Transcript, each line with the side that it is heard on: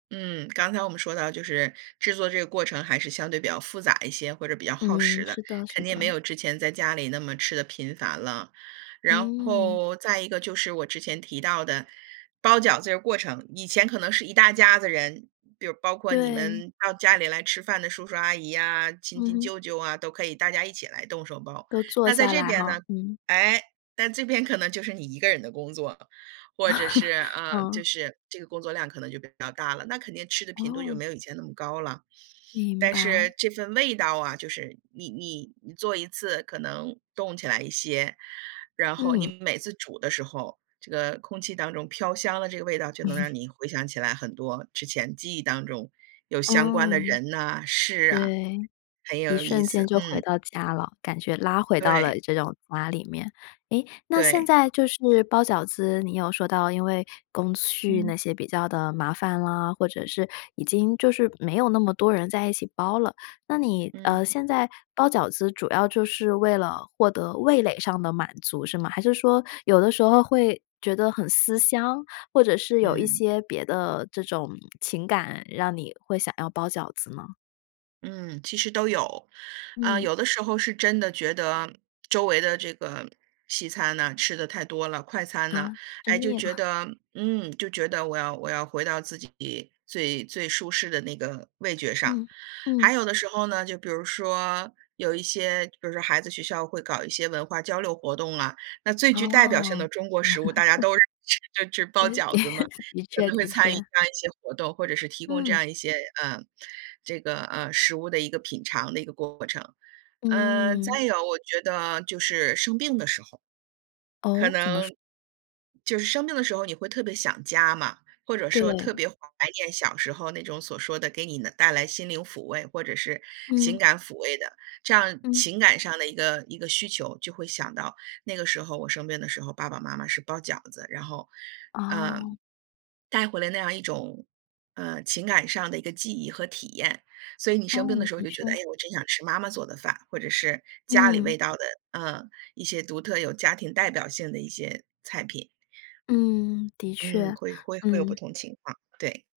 right: 嗯，刚才我们说到，就是制作这个过程，还是相对比较复杂一些，或者比较耗
left: 嗯，
right: 时的，
left: 是的是
right: 肯定没
left: 的。
right: 有之前在家里那么吃得频繁了。然
left: 嗯。
right: 后，再一个就是我之前提到的，包饺子这过程，以前可能是一大家子人，比如包括你
left: 对。
right: 们到家里来吃饭的叔叔阿姨呀，亲
left: 嗯
right: 亲
left: 哼。
right: 舅舅啊，都可以大家一起来动手包。
left: 都坐
right: 那在
left: 下
right: 这
left: 来
right: 边
left: 哈，
right: 呢，
left: 嗯。
right: 哎，但这边可能就是你一个人的工作了。或者是 呃，就
left: 嗯。
right: 是这个工作量，可能就比较大了，那肯定吃的频度，就
left: 哦。
right: 没有以前那么高了。
left: 明
right: 但
left: 白。
right: 是这份味道啊，就是你你你做一次可能冻起来一些，然后你
left: 嗯。
right: 每次煮的时候，这个空气当中飘香的这个味道，就能让 你回想起来很多之前记忆当中，有相关的
left: 嗯。
right: 人呐、事啊，
left: 对，
right: 很
left: 一
right: 有意
left: 瞬间
right: 思，
left: 就回
right: 嗯。
left: 到家了，感觉拉回到
right: 对。
left: 了这种家里面。哎，那现
right: 对。
left: 在就是包饺子，你有说到，因为工序那
right: 嗯。
left: 些比较地麻烦啦，或者是已经就是没有那么多人在一起包了。那你，
right: 嗯。
left: 呃，现在包饺子，主要就是为了获得味蕾上的满足，是吗？还是说有的时候会觉得很思乡，或者是有一
right: 嗯。
left: 些别的这种情感，让你会想要包饺子吗？
right: 嗯，其实都有。啊，
left: 嗯。
right: 有的时候是真的觉得，周围的这个西餐呢，吃得太多了，快餐呢
left: 啊，吃
right: 哎，就
left: 腻
right: 觉
left: 了。
right: 得嗯，就觉得我要我要回到自己最最舒适的那个味觉上。
left: 嗯，嗯。
right: 还有的时候呢，就比如说，有一些比如说孩子学校，会搞一些文化交流活动啊。那最具代表性
left: 哦。
right: 的中国食物，大家 都 [unintelligible] 就是
left: 呃，
right: 包饺子嘛。
left: 的
right: 可
left: 确
right: 能会
left: 的
right: 参与这
left: 确。
right: 样一些活动，或者是提供这
left: 嗯。
right: 样一些呃，这个，呃，食物的一个品尝的一个过程。嗯，
left: 嗯。
right: 再有，我觉得就是生病的时候。可
left: 哦，怎么说？
right: 能就是生病的时候，你会特别想家嘛，或者说
left: 对。
right: 特别怀念小时候，那种所说的给你能带来心灵抚慰或者是情
left: 嗯。
right: 感抚慰的，这样
left: 嗯。
right: 情感上的一个一个需求。就会想到，那个时候我生病的时候，爸爸妈妈是包饺子。然后，呃，
left: 哦。
right: 带回来那样一种，呃，情感上的一个记忆和体验。所以你
left: 哦，
right: 生病的时候，
left: 的
right: 你就觉得：“哎，
left: 确。
right: 我真想吃妈妈做的饭。”或者是家里
left: 嗯。
right: 味道的呃，一些独特有家庭代表性的一些菜品。
left: 嗯，的
right: 嗯，
left: 确，
right: 会会会有不
left: 嗯。
right: 同情况，对。